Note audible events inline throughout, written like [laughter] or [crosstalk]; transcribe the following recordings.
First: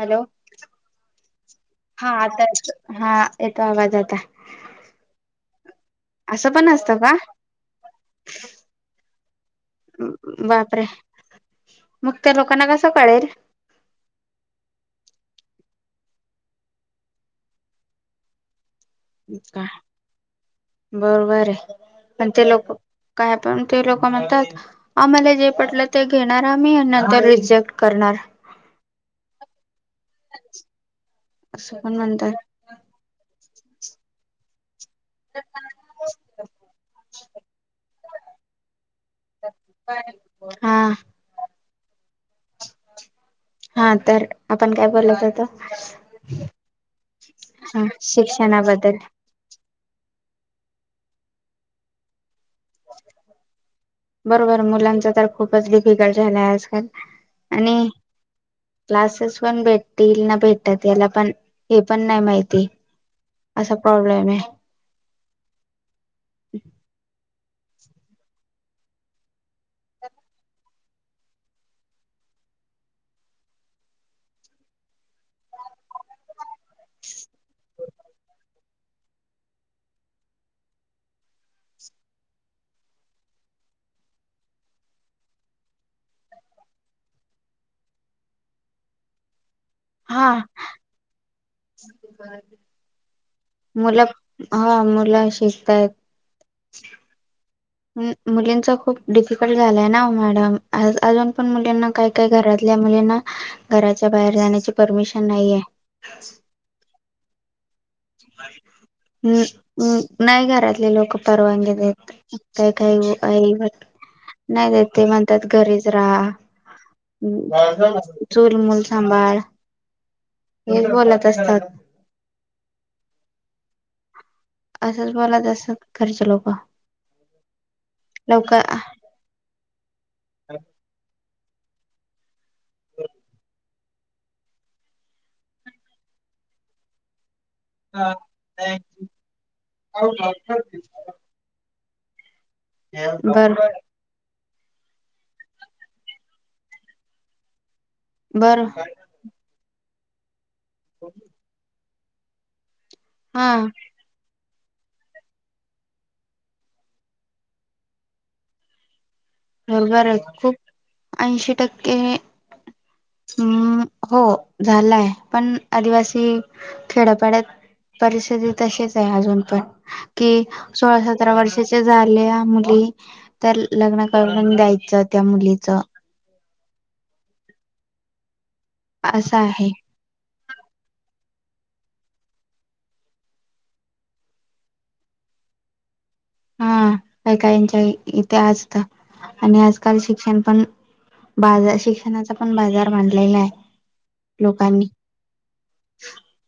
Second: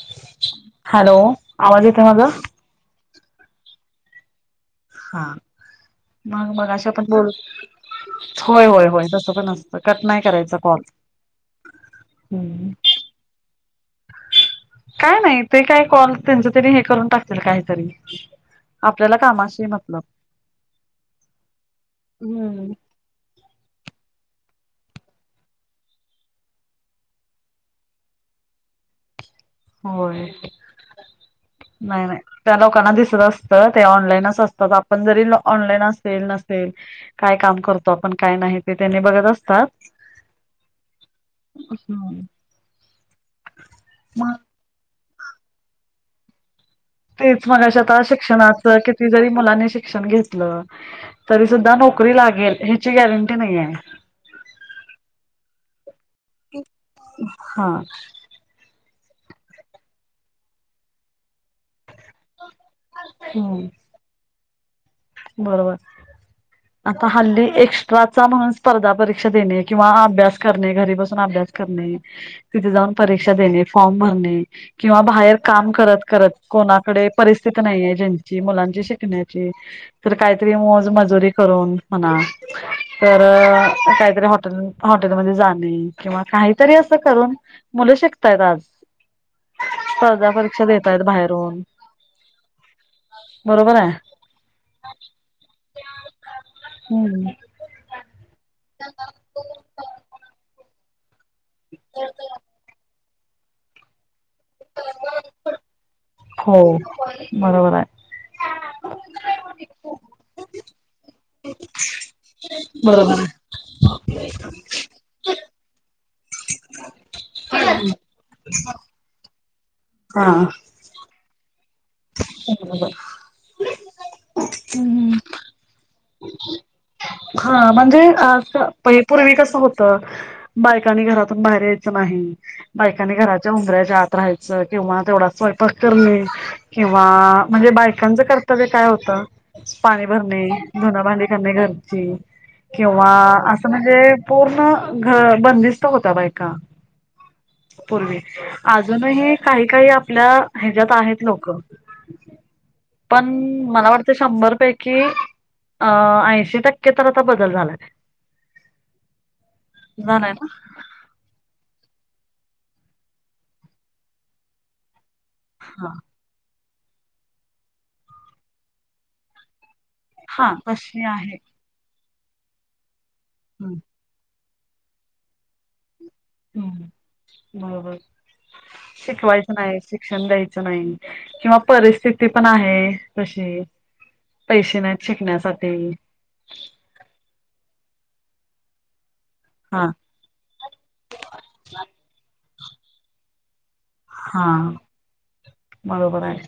Hello! Hello आवाज येतोय हा माझा आता येतो हा. येतो आवाज आता. हा! मग असं पण मगाशी असतं आपण का बोलत होय, होय, होय, तस. पण असत. बापरे मग त्या लोकांना हम्म कस कळेल. काय नाही, ते काय कॉल त्यांच तेनी हे करून टाकतील काहीतरी. आपल्याला कामाशी का मतलब बरोबर आहे, पण ते लोक हम्म काय पण ते लोक. म्हणतात आम्हाला जे पटलं ते घेणार आम्ही नंतर रिजेक्ट करणार. होय असं पण नाही, नाही, म्हणतात त्या लोकांना दिसत असत. ते ऑनलाईनच असतात. आपण जरी ऑनलाईन असेल-नसेल काय काम करतो आपण काय नाही ते त्यांनी बघत असतात. हा हम्. हा तर आप - - पण काय बोलत होतो. तेच मग अ हा आता शिक्षणाच शिक्षणाबद्दल किती जरी मुलांनी शिक्षण घेतलं. तरी सुद्धा नोकरी लागेल ह्याची गॅरंटी नाही आहे बरोबर मुलांचं तर खुपचं डिफीकल्ट झालयं आजकाल हा आणि क्लासेस पण भेटतील ना भेटतात याला पण हे पण नाही माहिती हम्म असा प्रॉब्लेम हाय. बरोबर. आता हल्ली - - एक्स्ट्राचा म्हणून स्पर्धा परीक्षा देणे किंवा अभ्यास करणे. घरी बसून अभ्यास करणे. तिथे जाऊन परीक्षा देणे. फॉर्म भरणे किंवा बाहेर काम करत करत. कोणाकडे परिस्थिती नाहीये ज्यांची मुलां शिकण्याची - - तर काहीतरी मोज मजुरी करून म्हणा तर काहीतरी हॉटे हॉटेलमध्ये जाणे किंवा काहीतरी असं करून मुलं शिकतय आज. स्पर्धा परीक्षा देतायतं बाहेरून बरोबर आहे मुला मुलं शिकताय. हम्म मुलींच खूप डिफिकल्ट झालय ना ओ मॅडम. अ अजून- - पण मुलींना काय काय घरातल्या मुलींना घराच्या- - बाहेर जाण्याची परमिशन नाहीय. हो. बरोबर हाय. हम्म्, हम. नाही घरातले लोक परवानगी देत. काय काय बरोबर [unintelligible] नाही देत ते म्हणतायत - - घरीचं रहा चूलमूल सांभाळ. हा. हेच बोलत असतात. [unintelligible] असंच हम्म बोलतं असतात घरचे लोक. हा लवकर म्हणजे पूर्वी कस होत बायकांनी घरात - - बाहेर यायचं नाही. बायकांनी घराच्या उंबऱ्यात जात राहायचं किंवा तेवढा स्वयंपाक करणे किंवा म्हणजे बायकांचं कर्तव्य काय होतं पाणी भरणे धुन भांडी करणे घर ते किंवा बर असं म्हणजे पूर्ण घ बंदिस्त होता बायका पूर्वी, बर अजूनही काही काही आप हिला ह्याच्यात आहेत लोकं [unintelligible] पण हा मला वाटतं शंभर पै की अ ऐंशी ट क्के तर आता बदल झालाय बरोबर आहे झालाय ना खूप ऐंशी टक्के हम्म हो झालाय. पण हा आदिवासी खेड्यापाड्यात परिस्थिती तशीच आहे अजून पण कि हा सोळा तशी आहे सतरा वर्षाचे झाल्या मुली तर हम्म लग्ना करून द्यायचं त्या मुलीच हम्म बरोबर. असं शिकवायचं आहे नाही, शिक्षण द्यायचं नाही किंवा परिस्थिती पण आहे तशी पैसे नाहीत शिकण्यासाठी हा काही काहींच्या इथे असत आणि हा आजकाल शिक्षण पण बाजार शिक्षणाचा पण बाजार मांडलेला आहे. हा लोकांनी बरोबर आहे.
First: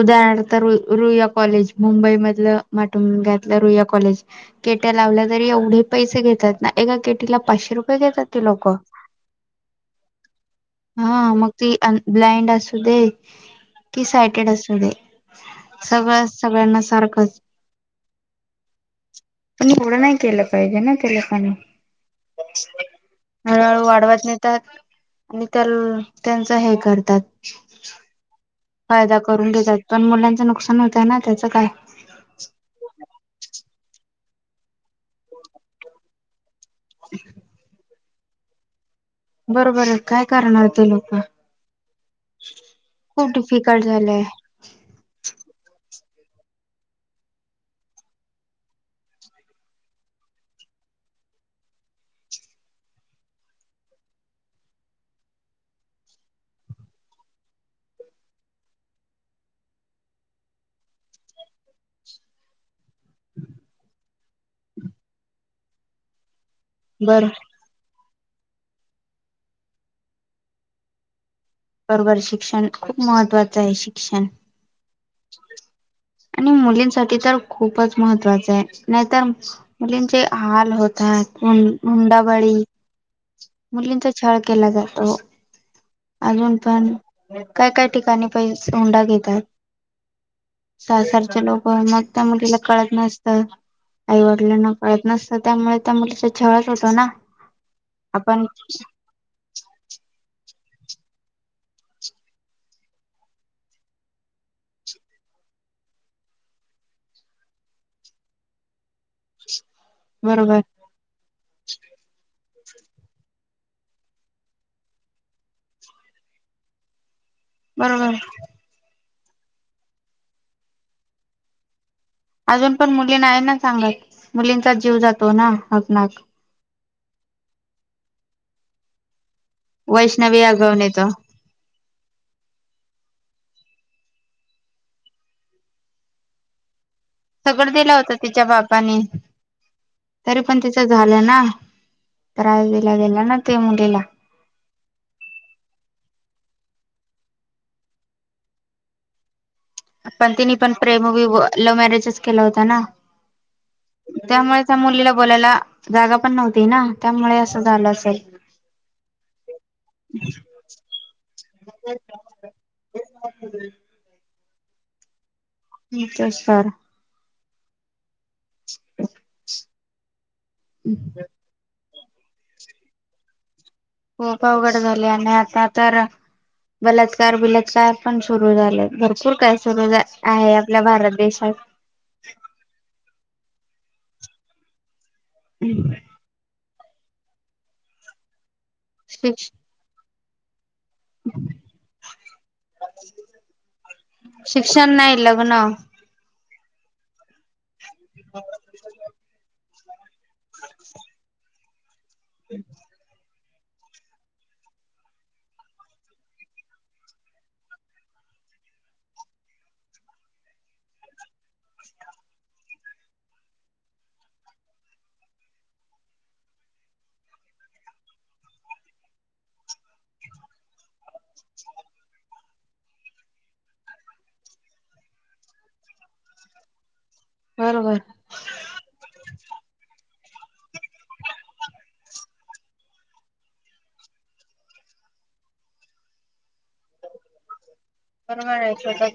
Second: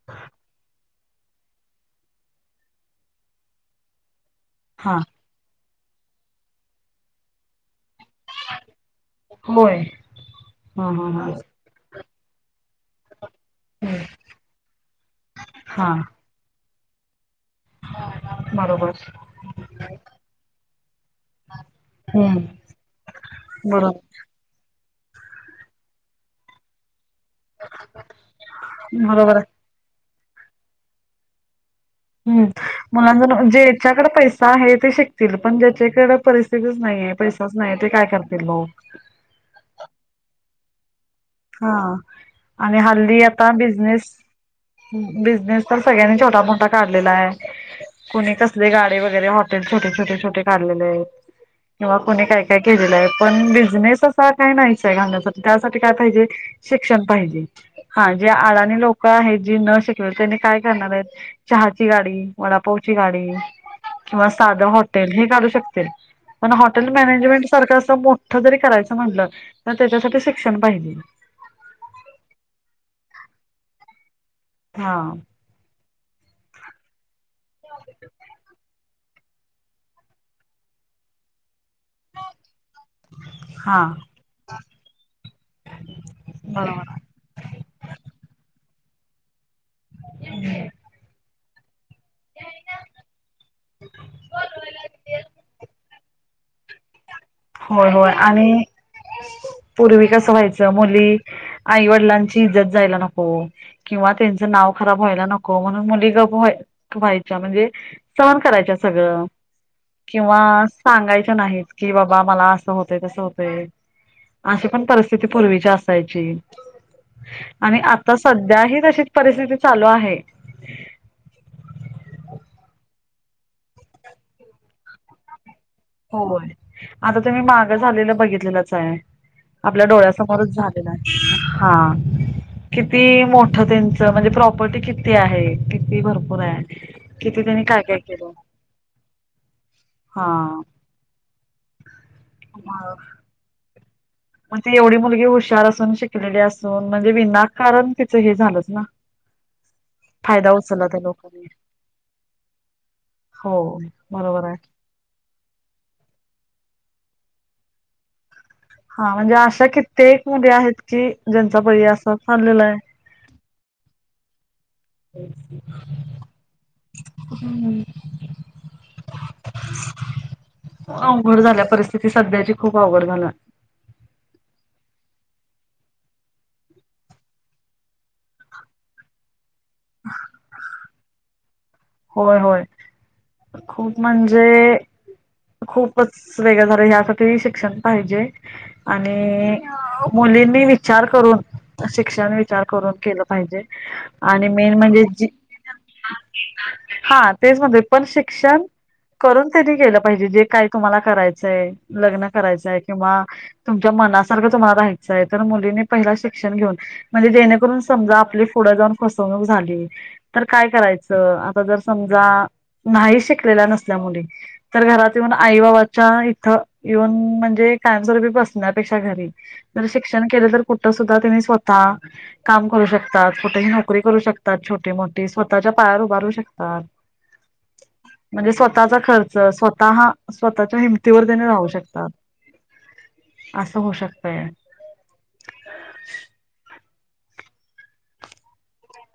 उदाहरणार्थ रु रुईया कॉलेज मुंबई मधलं माटुंग्यातल रुईया कॉलेज केट्या हा लावल्या तर एवढी पैसे घेतात ना एका केटीला पाचशे रुपये पण देतात ती लोकं होय हा मग ती ब्लाइंड असू दे की हं. सा केड असुदे हा सगळ सगळ्यांना सारखच बरोबर पण एवढं नाही केलं पाहिजे ना ते लकांनी हम्म हळूहळू बरोबर वाढवत नेतात आणि त्या त्यांच हे करतात [unintelligible] फायदा बरोबर करून घेतात पण मुलां नुकसान होतं ना त्याचं काय त्याच्याकडे पैसा आहे ते शिक पण ज्याच्याकडे परिस्थितीच नाहीे पैसाच नाही ते काय करत ते लोक बरोबर आहे काय करणारत लोक हा आणि हल्ली खूप आता डिफिकल्ट बिझनेस झालंय बिनेस सगळ्यांनी छोटा मोठा काढलेला आहे कुणी कसले गाडे वगैरे हॉटेल छोटे छोटे छोटे काढलेले आहेत किंवा कुणी काय काय केलेलं आहे पण बिझनेस असा काय नाहीच आहे घालण्यासाठी त्यासाठी काय पाहिजे शिक्षण पाहिजे हा जे अडाणी लोक आहेत जी न शिकवेल त्यांनी काय करणार आहेत चहाची गाडी वडापावची गाडी किंवा साधं हॉटेल हे काढू शकतील मण हॉटेल बर मॅनेजमेंट सारख असं जरी करायचं म्हटलं तर त्याच्यासाठी शिक्षण पाहिज बरोबर शिक्षण खूप महत्त्वाचं आहे शिक्षण हा आणि मुलींसाठी तर खूपच महत्त्वाचं आहे नाहीतर मुलींचे हाल होतात हुंडाबळी हा मुलींचा छळ केला जातो अजून पण बरोबर काय काय ठिकाणी पैसे सोंडा घेत सासरची लोक पण मग त्या मुलीला कळत नसतं आईवडिलांना कळत नसतं त्यामुळे त्या मुलीचा छळत होतं ना होय होय आपण आणि पूर्वी कसं व्हायच. मुली आई वडिलांची इज्जत जायला नको किंवा त्यांच नाव खराब व्हायला नको म्हणून मुली ग व्हाय व्हायच्या म्हणजे सहन करायच्या सगळं. किंवा बरोबर सांगायच नाही कि? मला अस होत तस होते अशी पण परिस्थिती पूर्वीची असायची. आणि बरोबर आता सध्याही तसेच. परिस्थिती चालू आहे. अजून पण मुली आहे ना सांगत मुलींचा जीव जातो ना? हकनाक हो आता तुम्ही मागं झालेलं बघितलेलंच आहे. आपल्या वैष्णवी डोळ्यासमोरच आगवून झालेला. येतो आहे हा कि? किती मोठं त्यांच म्हणजे प्रॉपर्टी किती आहे किती भरपूर आहे. किती त्यांनी सगळं काय दिलं काय होत केलं तिच्या बापानी तरी पण हा तिच. झालं ना मग राहिल्या गेला ना ते. ला [unintelligible] ती एवढी मुलगी हुशार असून. शिकलेली असून म्हणजे. विनाकारण तिचं हे झालंच ना? पण फायदा तिने पण उचलला त्या प्रेम वी लोकांनी लव्ह मॅरेजच केला होता ना, हो बरोबर आहे. त्यामुळे त्या मुलीला बोलायला जागा. पण नव्हती ना त्यामुळे असं झालं असेल? हा म्हणजे अशा कित्येक मुली आहेत की ज्यांचा बळी असा चाललेला आहे. अच् [unintelligible] क सर. [unintelligible] हम् [unintelligible] [unintelligible] अवघड झालीया परिस्थि ती सध्याची खूप अवघड झालं? खूप अवघड झालीय आणि आता तर, बलात्कार बिलत्कार पण सुरू झाले, भरपूर काय? सुरूच आहे आपल्या भारत देशात. होय होय खूप म्हणजे? खूपच वेगळं झालं ह्या तसही शिक्षण पाहिजे. शिक्ष आणि मुलींनी वि चार करून शिक्षण विचार करून केलं पाहिजे आणि मेन शिक्षण म्हणजे नाही जी लग्न हा तेच म्हणते. पण शिक्षण करून कधी गेलं? म्हणजे जे काय तुम्हाला करायचंय - - लग्न करायचाय किंवा तुमच्या मनासारखं तुम्हाला राहायचंय तर मुलीनी पहिला शिक्षण घेऊन म्हणजे जेणेकरून समजा आपली पुढं जाऊन फसवणूक झाली तर काय करायचं? जर समजा नाही शिकलेल्या नसल्या मुली तर, घरात येऊन आई बाबाच्या इथं येऊन म्हणजे कायमस्वरूपी बसण्यापेक्षा घरी जर शिक्षण केले, तर कुठे सुद्धा तुम्ही स्वतः काम करू शकतात, कुठेही नोकरी करू शकतात, छोटी - मोठीे स्वतःच्या पायावर उभारू शकतात. [unintelligible] बरोबर म्हणजे स्वतःचा खर्च स्वतः स्वतःच्या हिमतीवर त्यांनी राहू शकतात असं होऊ शकतय. [unintelligible] तरी सुधा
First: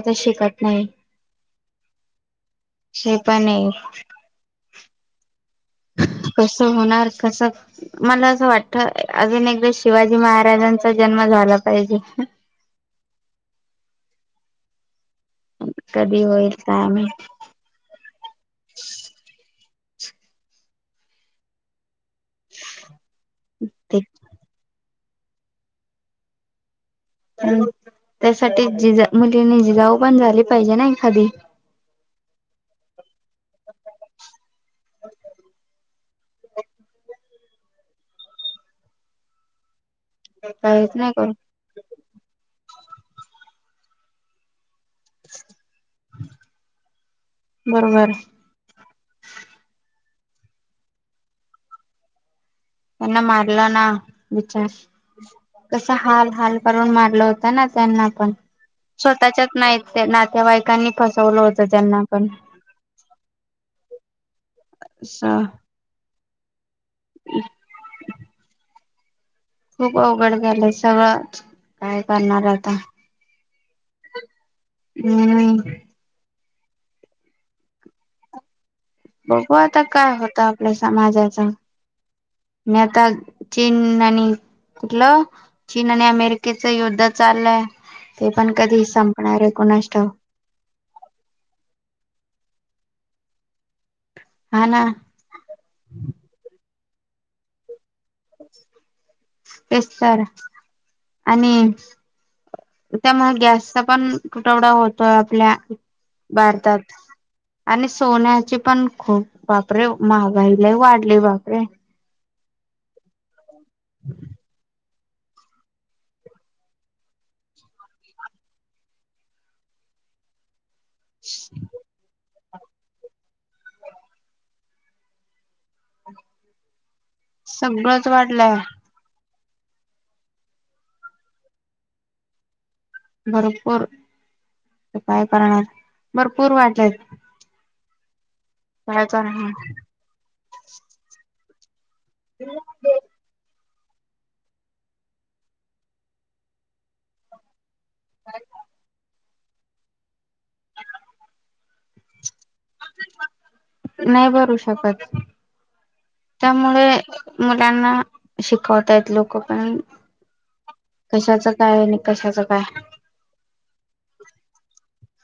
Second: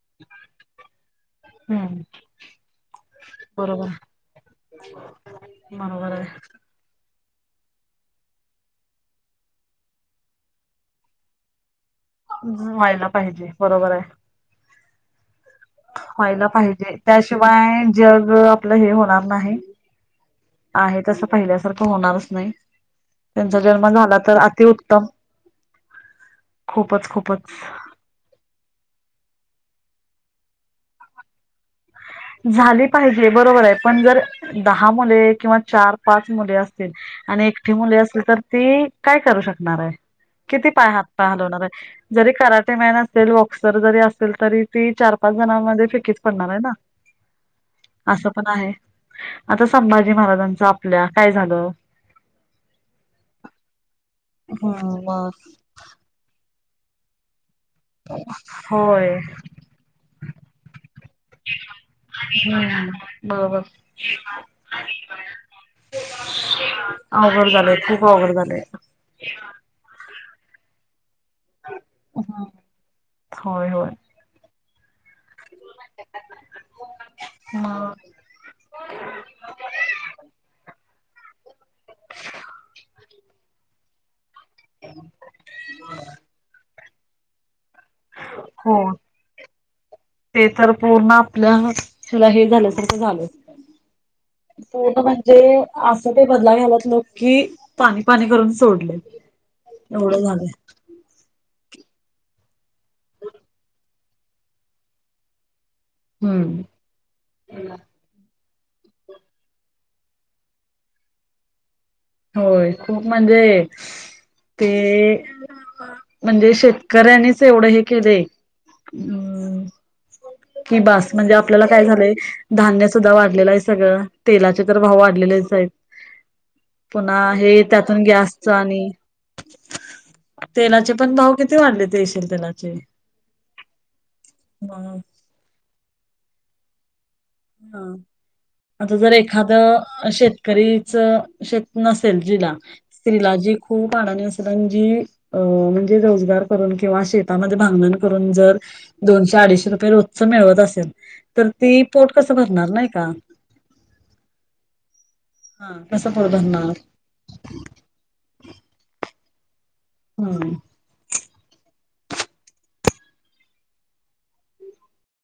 त्या शिकत नाही, हे पण आहे. बरोबर [unintelligible] बरोबर आहे. कस मला असं वाटत अजून एकदा शिवाजी महाराजांचा जन्म झाला पाहिजे होय ना पाहिजे बरोबर आहे. कधी व्हायला होईल काय पाहिजे माहित त्याशिवाय जग आपलं हे होणार नाही. आहे तस पहिल्यासारखं होणारच नाही, त्यांचा जन्म ते झाला तर अतिउत्तम खूपच-खूपच हम्म त्यासाठी जिजा म्हणजे जिजाऊ पण झाली पाहिजे ना एखादी झाली पाहिजे बरोबर आहे पण जर दहा मुले किंवा चार, पाच मुले असतील आणि एकटी मुलगी असली तर ती काय करू शकणार आहे किती पाय, काहीच हात नाही पाय, करू हलवणार आहे जरी करा कराटेमॅन असेल, बॉक्सर जरी असेल तरी ती चार-पाच जणांमध्ये फिकीच पडणार आहे ना? बरोबर असं पण आहे आता स संभाजी महाराजांच आपल्या काय झालं? त्यांना मारलना. विचार हम्म मग कसा हाल-हाल. करून मारलं होत ना? त्यांना पण, होय स्वतःच्याच नाही नातेवाईकांनी फसवलं होत त्यांना पण. शिवबा. सहा. ते [unintelligible] अवघड झाले आहे, खूप आवघड झाले. खूप अवघड झालंय सगळं. काय हा करणार आता? होय, होय. हम्म. [inaudible] हा होय. बघू आता काय होतं आपल्या समाजाच, मी आता चीन आणि. चीन आणि अमेरिकेच युद्ध. युद्ध चाललंय. ते पण हो कधी संपणार आहे कुणास ठाऊक ते तर पूर्ण आपल्या हे. झाल्यासारख झालं. हा ना सड म्हणजे असं ते बदला घ्याला न नोकी पाणी पाणी करून सोडले तेच एवढं तर झालं आणि त्यामुळे गॅसचा पण तुटवडा होतो आपल्या हम्म भारतात आणि सोन्याचे पण खूप बापरे महागाई लय वाढले बापरे होय खूप म्हणजे हम् हे म्हणजे शेतकऱ्यांनीच एवढं हे केले कि बास म्हणजे आपल्याला काय झालंय धान्य सुद्धा वाढलेलं आहे सगळं तेलाचे तर भाव वाढलेलेच आहेत पुन्हा हे त्यातून सगळंच गॅस च वाढलंय आणि तेलाचे पण भाव किती वाढले तेशील तेलाचे भरपूर मग काय करणार भरपूर वाढलेत हा आता काय जर एखाद करणार शेतकरीच चेक नसेल जिला स्त्रीलाजी खूप अडानी असतात आणि जी म्हणजे रोजगार करून किंवा शेतामध्ये भांगलून जर दोनशे अडिशे रुपये रोजच मिळवत असेल तर ती पोट कस नाही भरू शकत हा कसं पोट भरणार त्यामुळे मुलांना शिकवता येत. लोक पण.... हम्म कशाच काय नि. कशाचं काय.